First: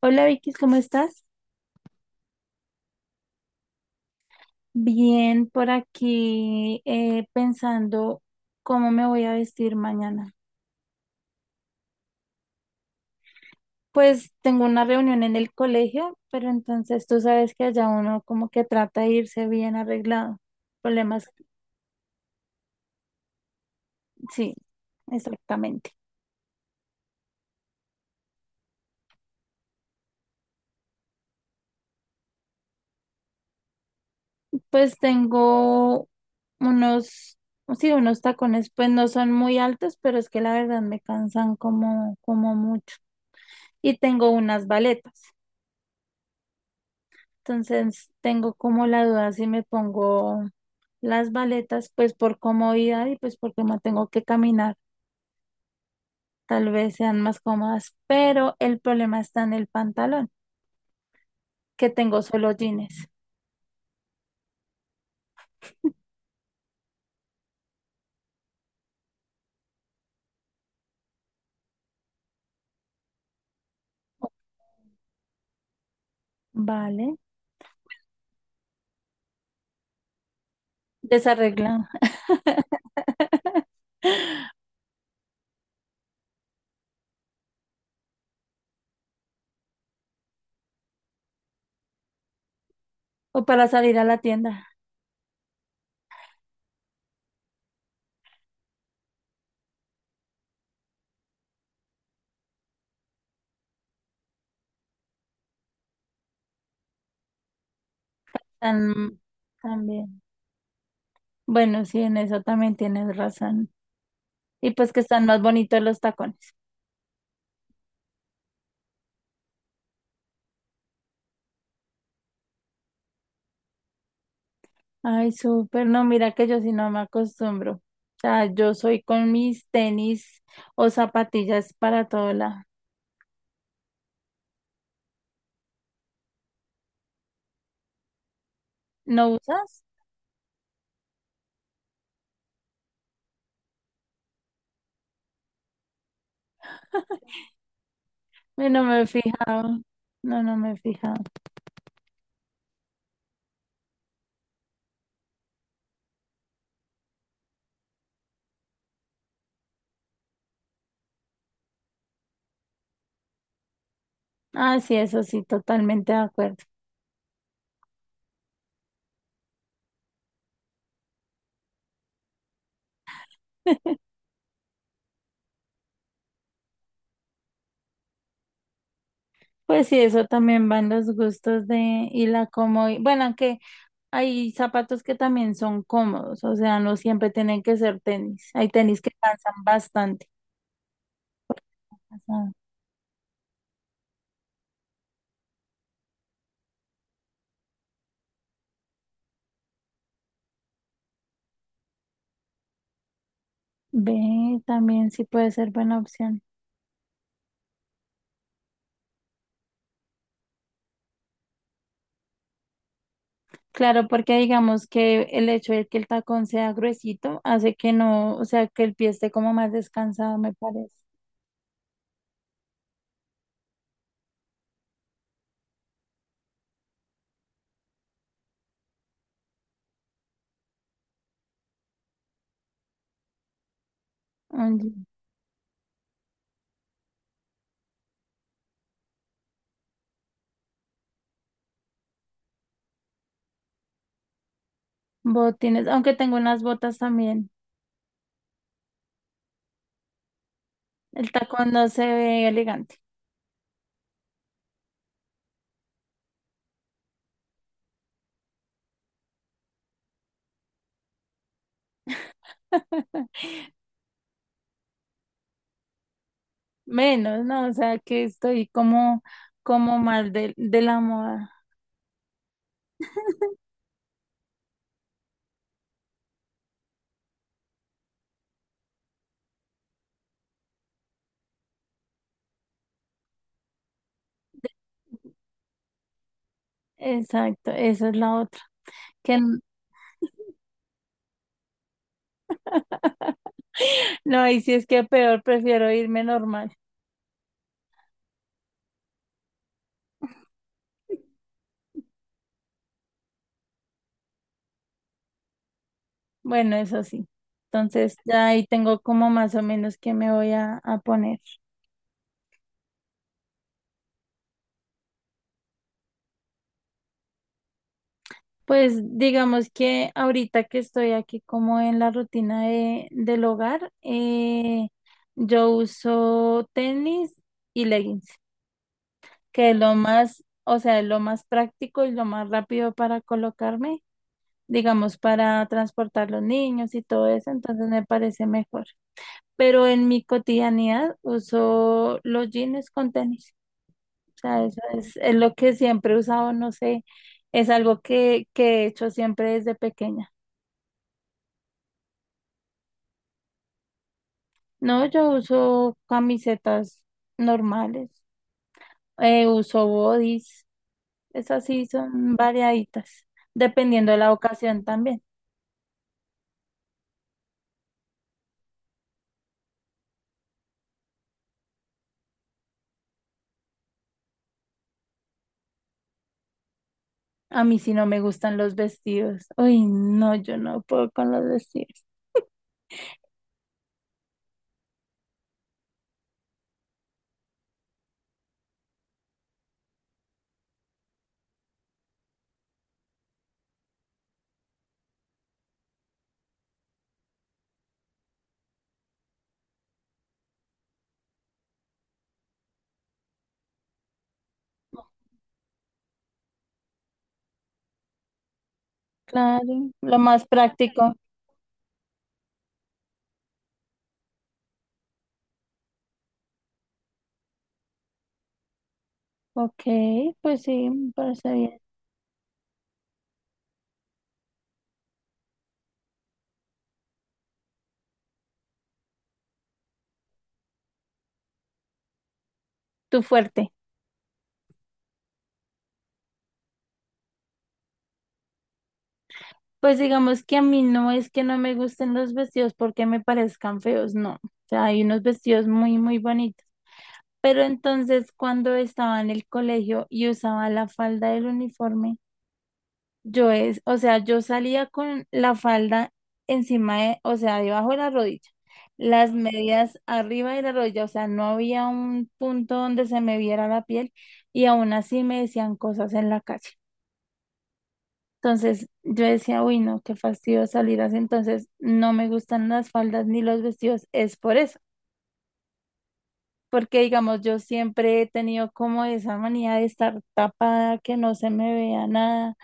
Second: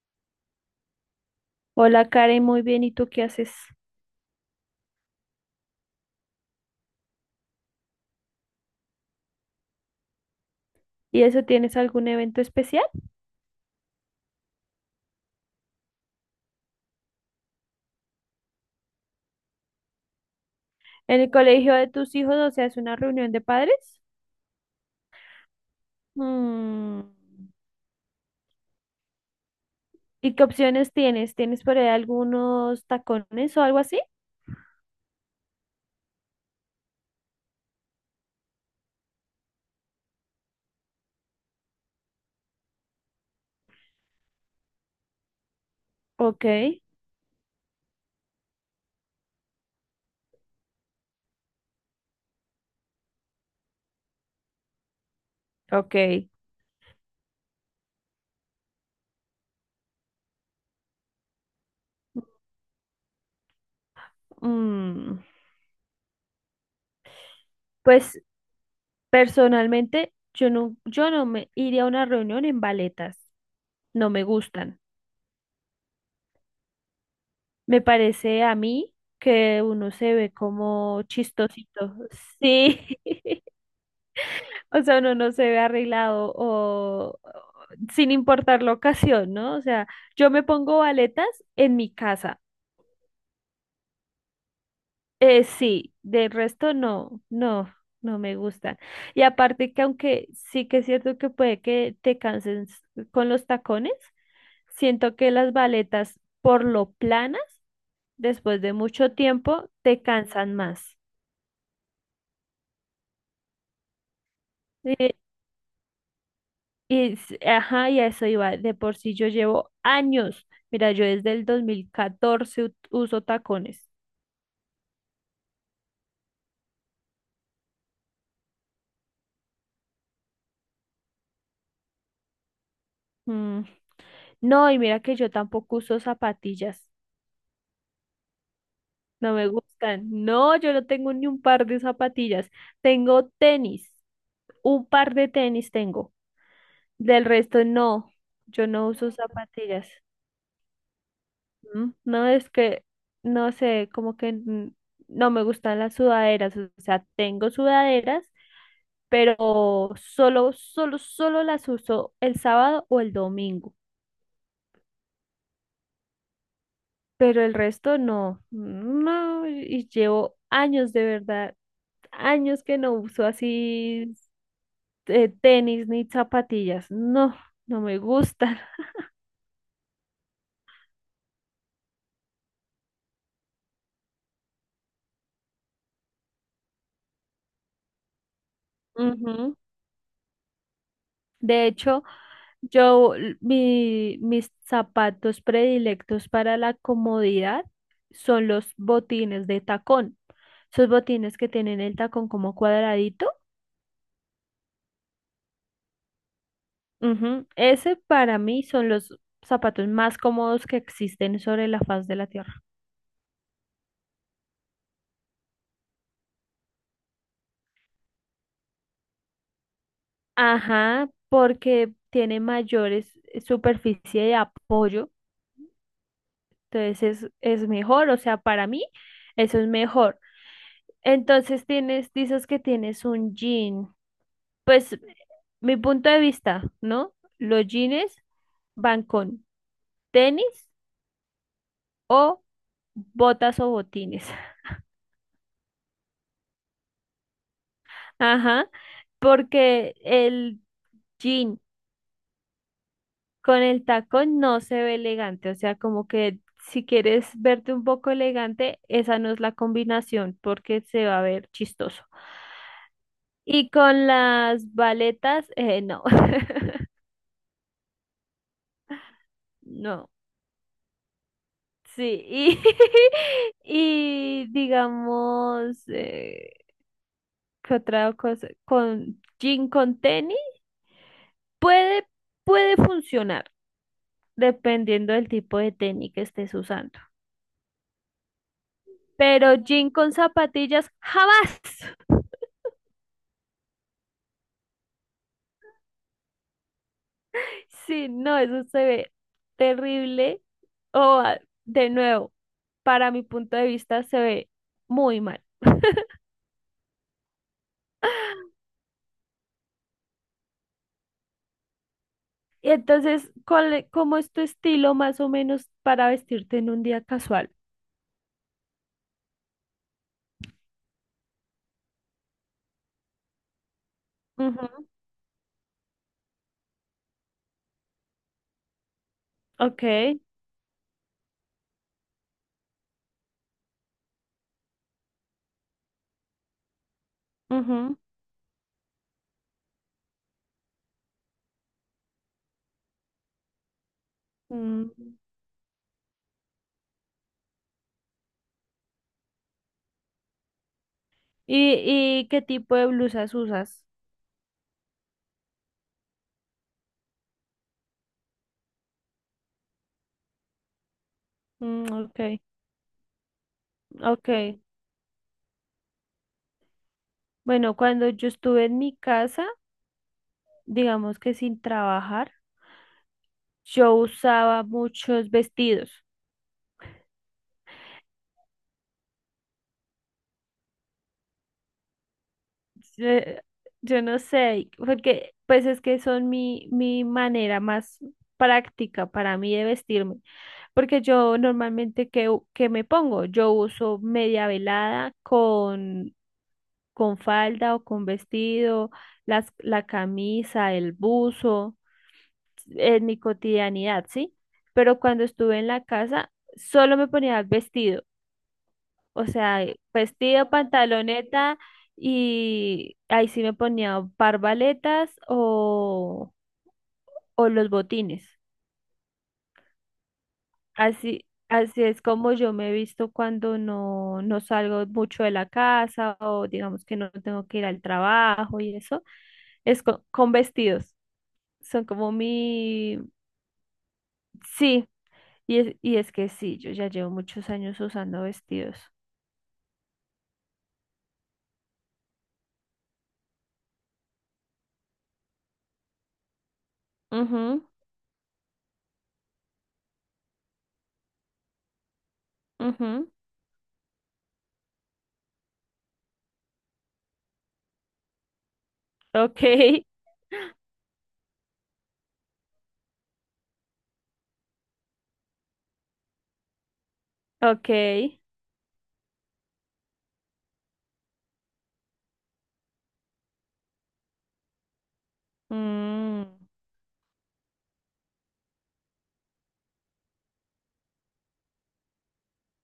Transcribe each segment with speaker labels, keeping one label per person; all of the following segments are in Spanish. Speaker 1: Hola Vicky, ¿cómo estás?
Speaker 2: Hola Karen, muy bien. ¿Y tú qué haces?
Speaker 1: Bien, por aquí pensando cómo me voy a vestir mañana.
Speaker 2: ¿Y eso tienes algún evento especial?
Speaker 1: Pues tengo una reunión en el colegio, pero entonces tú sabes que allá uno como que trata de irse bien arreglado.
Speaker 2: ¿En
Speaker 1: Problemas,
Speaker 2: el colegio de tus hijos, o sea, es una reunión de padres?
Speaker 1: sí, exactamente.
Speaker 2: Mm. ¿Y qué opciones tienes? ¿Tienes por ahí algunos tacones o algo así?
Speaker 1: Pues tengo unos, sí, unos tacones, pues no son muy altos, pero es que la verdad me cansan como mucho. Y tengo unas baletas.
Speaker 2: Ok,
Speaker 1: Entonces tengo como la duda si me pongo las baletas, pues por comodidad y pues porque no tengo que caminar,
Speaker 2: ok.
Speaker 1: tal vez sean más cómodas, pero el problema está en el pantalón, que tengo solo jeans.
Speaker 2: Mm, Pues personalmente yo no me iría a una reunión en baletas. No me gustan.
Speaker 1: Vale,
Speaker 2: Me parece a mí que uno se ve como
Speaker 1: desarreglado.
Speaker 2: chistosito. Sí. O sea, uno no se ve arreglado o- sin importar la ocasión, ¿no? O sea, yo me pongo baletas en mi casa.
Speaker 1: O para salir a la tienda,
Speaker 2: Sí, del resto no, no me gustan. Y aparte que aunque sí que es cierto que puede que te canses con los tacones, siento que las baletas por lo planas, después de mucho
Speaker 1: tan-
Speaker 2: tiempo, te
Speaker 1: también.
Speaker 2: cansan más.
Speaker 1: Bueno, sí, en eso también tienes razón. Y pues que
Speaker 2: Eh,
Speaker 1: están más bonitos los tacones.
Speaker 2: Ajá, y a eso iba. De por sí yo llevo años. Mira, yo desde el 2014 uso tacones.
Speaker 1: Ay, súper, no, mira que yo sí no me acostumbro. O sea, yo soy con mis tenis o zapatillas para todo lado.
Speaker 2: Mm. No, y mira que yo tampoco uso zapatillas.
Speaker 1: ¿No
Speaker 2: No me
Speaker 1: usas?
Speaker 2: gustan. No, yo no tengo ni un par de zapatillas. Tengo tenis. Un par de tenis tengo. Del resto no. Yo
Speaker 1: Ay, no
Speaker 2: no
Speaker 1: me he
Speaker 2: uso
Speaker 1: fijado.
Speaker 2: zapatillas.
Speaker 1: No, no me he fijado.
Speaker 2: No es que, no sé, como que no me gustan las sudaderas. O sea, tengo sudaderas pero solo las uso el sábado o el domingo,
Speaker 1: Ah, sí, eso sí, totalmente de acuerdo.
Speaker 2: pero el resto no, y llevo años de verdad, años que no uso así tenis ni zapatillas, no, no me gustan.
Speaker 1: Pues sí, eso también van los gustos de y la comodidad. Bueno, aunque hay zapatos que también son cómodos, o sea, no siempre tienen que ser tenis. Hay tenis que cansan
Speaker 2: Ujú.
Speaker 1: bastante.
Speaker 2: De hecho,
Speaker 1: O sea,
Speaker 2: mis zapatos predilectos para la comodidad son los botines de tacón. Esos botines que tienen el tacón como cuadradito.
Speaker 1: ve, también sí puede ser buena opción.
Speaker 2: Ujú. Ese para mí son los zapatos más cómodos que existen sobre la faz de la Tierra.
Speaker 1: Claro, porque digamos que el hecho de que el tacón sea gruesito hace que no, o sea, que el pie esté como más descansado, me parece.
Speaker 2: Ajá, porque tiene mayores superficie de apoyo, entonces es mejor, o sea, para mí eso es mejor. Entonces tienes, dices que tienes un jean,
Speaker 1: Oye,
Speaker 2: pues mi punto de vista, ¿no? Los jeans van con tenis o botas o botines.
Speaker 1: botines, aunque tengo unas botas también.
Speaker 2: Ajá, porque el
Speaker 1: El
Speaker 2: jean
Speaker 1: tacón no se ve elegante.
Speaker 2: con el tacón no se ve elegante, o sea, como que si quieres verte un poco elegante, esa no es la combinación porque se va a ver chistoso. Y con las baletas, no.
Speaker 1: Menos, ¿no? O sea, que estoy como, como
Speaker 2: No,
Speaker 1: mal de la moda.
Speaker 2: sí, y, y digamos, ¿qué otra cosa? Con jean con tenis, puede, puede funcionar dependiendo del tipo de tenis que estés usando,
Speaker 1: Exacto, esa es la otra. Que
Speaker 2: pero
Speaker 1: n-
Speaker 2: jean con zapatillas, jamás.
Speaker 1: no, ahí sí es que peor, prefiero irme normal.
Speaker 2: Sí, no, eso se ve terrible. O ah, de nuevo, para mi punto de vista se ve muy mal.
Speaker 1: Bueno, eso sí. Entonces, ya ahí tengo como más o menos que me voy a poner.
Speaker 2: Y entonces, ¿ cómo es tu estilo más o menos para vestirte en un día casual?
Speaker 1: Pues digamos que ahorita que estoy aquí como en la rutina de, del hogar,
Speaker 2: Ujú.
Speaker 1: yo uso tenis y leggings, que es
Speaker 2: Ok.
Speaker 1: lo más, o sea, es lo más práctico y lo más rápido para colocarme, digamos, para transportar los niños y todo eso, entonces
Speaker 2: Ujú.
Speaker 1: me parece mejor. Pero en mi cotidianidad uso los jeans con tenis, o sea, eso
Speaker 2: Mm.
Speaker 1: es lo que siempre he usado, no sé, es algo que he hecho siempre desde pequeña.
Speaker 2: Y qué tipo de blusas usas?
Speaker 1: No, yo uso camisetas normales, uso bodys, esas sí
Speaker 2: Mm,
Speaker 1: son
Speaker 2: ok,
Speaker 1: variaditas, dependiendo de la
Speaker 2: ok.
Speaker 1: ocasión también.
Speaker 2: Bueno, cuando yo estuve en mi casa, digamos que sin trabajar, yo usaba muchos vestidos.
Speaker 1: A mí sí no me gustan los vestidos. Uy, no, yo no puedo con los vestidos.
Speaker 2: Yo, yo no sé, porque pues es que son mi manera más práctica para mí de vestirme, porque yo normalmente que me pongo, yo uso media velada con falda o con vestido, la camisa, el buzo, en mi cotidianidad, ¿sí? Pero cuando estuve en la casa, solo me ponía vestidos, o sea,
Speaker 1: Claro, lo más
Speaker 2: vestido,
Speaker 1: práctico.
Speaker 2: pantaloneta y ahí sí me ponía o parbaletas o los botines.
Speaker 1: Ok, pues sí, me
Speaker 2: Así,
Speaker 1: parece bien.
Speaker 2: así es como yo me he visto cuando no salgo mucho de la casa o digamos que no tengo que ir al trabajo y eso. Con vestidos. Son como mi...
Speaker 1: Tu fuerte.
Speaker 2: Sí, y y es que sí, yo ya llevo muchos años usando vestidos.
Speaker 1: Pues digamos que a mí no es que no me gusten los vestidos porque me parezcan feos, no. O sea, hay unos vestidos muy, muy bonitos. Pero
Speaker 2: Ujú,
Speaker 1: entonces cuando estaba en el colegio y usaba la falda del uniforme,
Speaker 2: ujú.
Speaker 1: yo es, o sea, yo salía con la falda encima de, o sea, debajo de la rodilla, las
Speaker 2: Ok,
Speaker 1: medias arriba de la rodilla, o sea, no había un punto donde se me viera la piel y aún así me decían cosas en la calle.
Speaker 2: ok.
Speaker 1: Entonces yo decía, uy, no, qué fastidio salir así, entonces no me gustan las faldas ni los vestidos, es por eso.
Speaker 2: Mm.
Speaker 1: Porque, digamos, yo siempre he tenido como esa manía de estar tapada, que no se me vea nada,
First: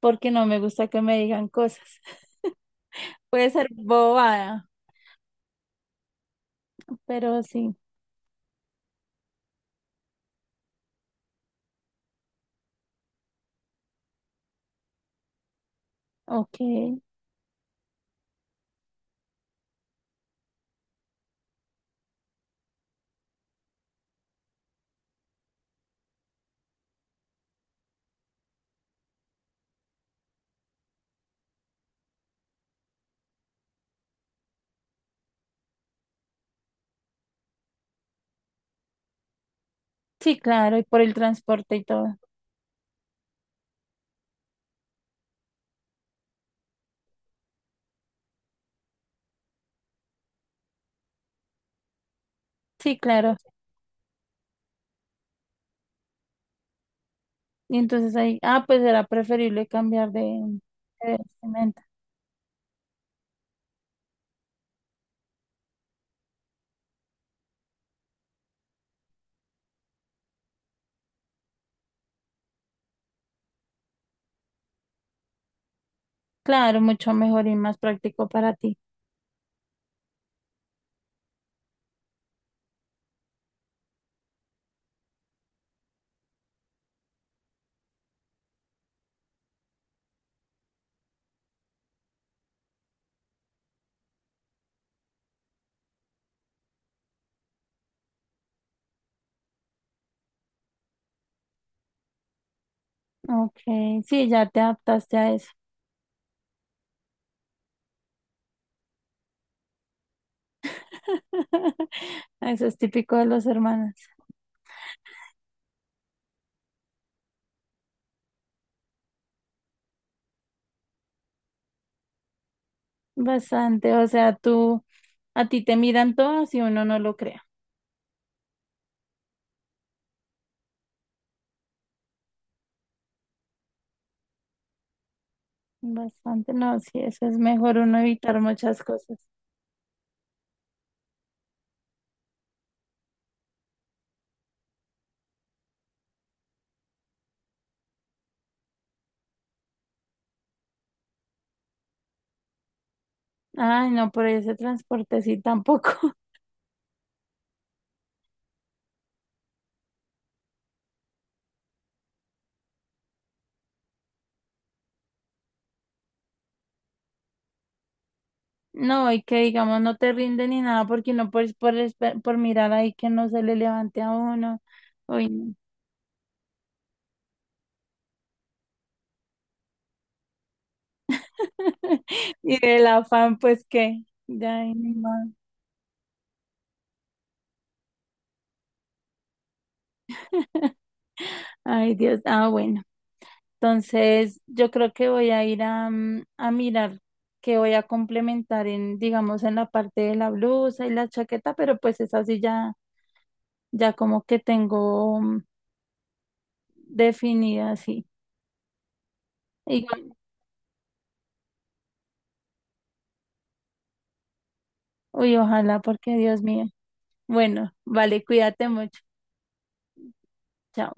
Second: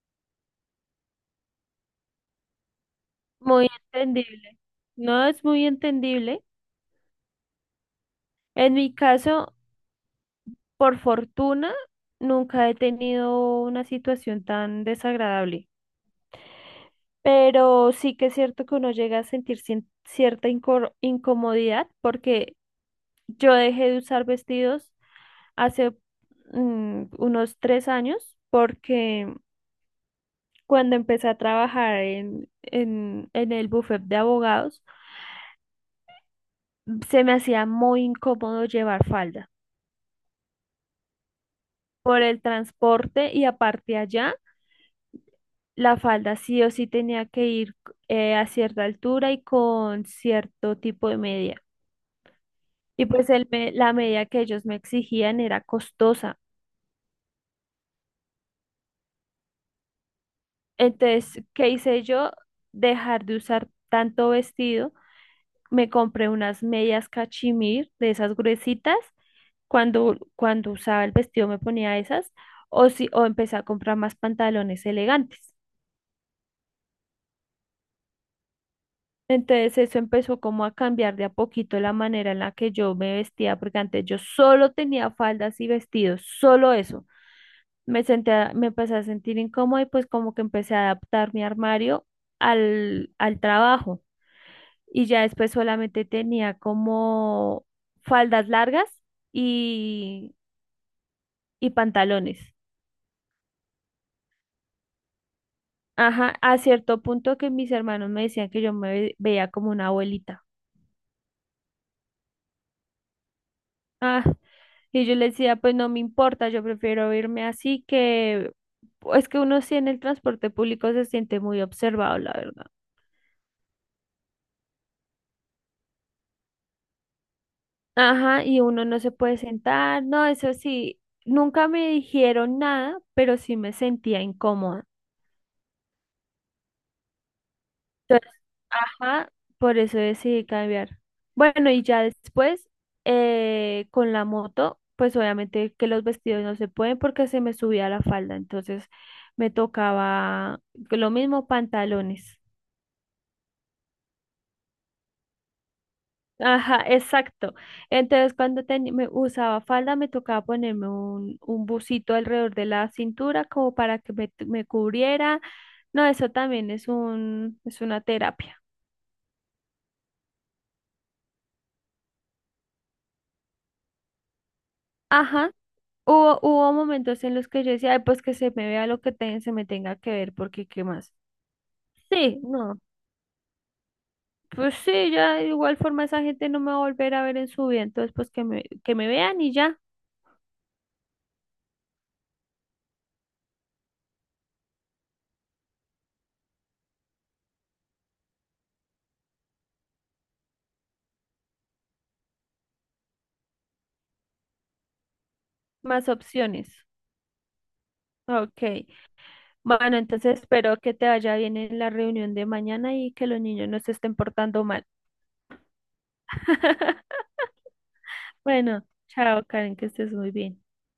Speaker 1: porque no me gusta que me digan cosas. Puede
Speaker 2: Muy
Speaker 1: ser
Speaker 2: entendible.
Speaker 1: bobada,
Speaker 2: No es muy entendible.
Speaker 1: pero sí,
Speaker 2: En mi caso, por fortuna, nunca he tenido una situación tan desagradable.
Speaker 1: ok.
Speaker 2: Pero sí que es cierto que uno llega a sentir cierta incomodidad porque yo dejé de usar vestidos hace unos 3 años porque cuando empecé a trabajar en el bufet de abogados, se me hacía muy incómodo llevar falda.
Speaker 1: Sí, claro, y por el transporte y todo.
Speaker 2: Por el transporte y aparte allá, la falda sí o sí tenía que ir a cierta altura y con cierto tipo de media.
Speaker 1: Sí,
Speaker 2: Y pues
Speaker 1: claro.
Speaker 2: el la media que ellos me exigían era costosa.
Speaker 1: Y entonces ahí, ah, pues era preferible cambiar de
Speaker 2: Entonces, ¿qué
Speaker 1: vestimenta.
Speaker 2: hice yo? Dejar de usar tanto vestido. Me compré unas medias cachemir de esas gruesitas. Cuando usaba el vestido me ponía esas. O, si, o empecé a comprar más pantalones elegantes.
Speaker 1: Claro, mucho mejor y más práctico para ti.
Speaker 2: Entonces eso empezó como a cambiar de a poquito la manera en la que yo me vestía, porque antes yo solo tenía faldas y vestidos, solo eso. Me empecé a sentir incómoda y pues como que empecé a adaptar mi armario al trabajo. Y ya después solamente tenía como faldas largas y, y pantalones.
Speaker 1: Ok, sí, ya te adaptaste a eso.
Speaker 2: Ajá, a cierto punto que mis hermanos me decían que yo veía como una abuelita.
Speaker 1: Eso es típico de los hermanos.
Speaker 2: Ah, y yo le decía, pues no me importa, yo prefiero irme así, que es que uno sí en el transporte público se siente muy observado, la verdad.
Speaker 1: Bastante, o sea, tú, a ti te miran todos y uno no lo crea.
Speaker 2: Ajá, y uno no se puede sentar, no, eso sí, nunca me dijeron nada, pero sí me sentía incómoda.
Speaker 1: Bastante, no, sí, eso es mejor uno
Speaker 2: Entonces,
Speaker 1: evitar muchas cosas.
Speaker 2: ajá, por eso decidí cambiar. Bueno, y ya después, con la moto, pues obviamente que los vestidos no se pueden porque se me subía la falda, entonces me tocaba lo mismo, pantalones.
Speaker 1: Ay, no, por ese transporte sí tampoco.
Speaker 2: Ajá, exacto. Entonces, cuando me usaba falda, me tocaba ponerme un busito alrededor de la cintura como para que me cubriera. No, eso también es es una terapia.
Speaker 1: No, y que digamos no te rinde ni nada porque no por mirar ahí que no se le levante a uno. Uy,
Speaker 2: Ajá.
Speaker 1: no.
Speaker 2: Hubo momentos en los que yo decía: "Ay, pues que se me vea lo que se me tenga que ver, porque qué más". Sí,
Speaker 1: Y
Speaker 2: no,
Speaker 1: el afán, pues que, ya, ay,
Speaker 2: pues
Speaker 1: ni
Speaker 2: sí,
Speaker 1: modo.
Speaker 2: ya de igual forma esa gente no me va a volver a ver en su vida, entonces pues que que me vean y ya,
Speaker 1: Ay, Dios, ah, bueno. Entonces, yo creo que voy a ir a, a mirar qué voy a complementar en, digamos, en la parte de la blusa y la chaqueta, pero pues es así ya, ya como que tengo
Speaker 2: más opciones.
Speaker 1: definida así.
Speaker 2: Ok,
Speaker 1: Y,
Speaker 2: bueno, entonces espero que te vaya bien en la reunión de mañana y que los niños no se estén portando mal.
Speaker 1: uy, ojalá, porque Dios mío. Bueno, vale, cuídate
Speaker 2: Bueno,
Speaker 1: mucho.
Speaker 2: chao Karen, que estés muy bien.
Speaker 1: Chao.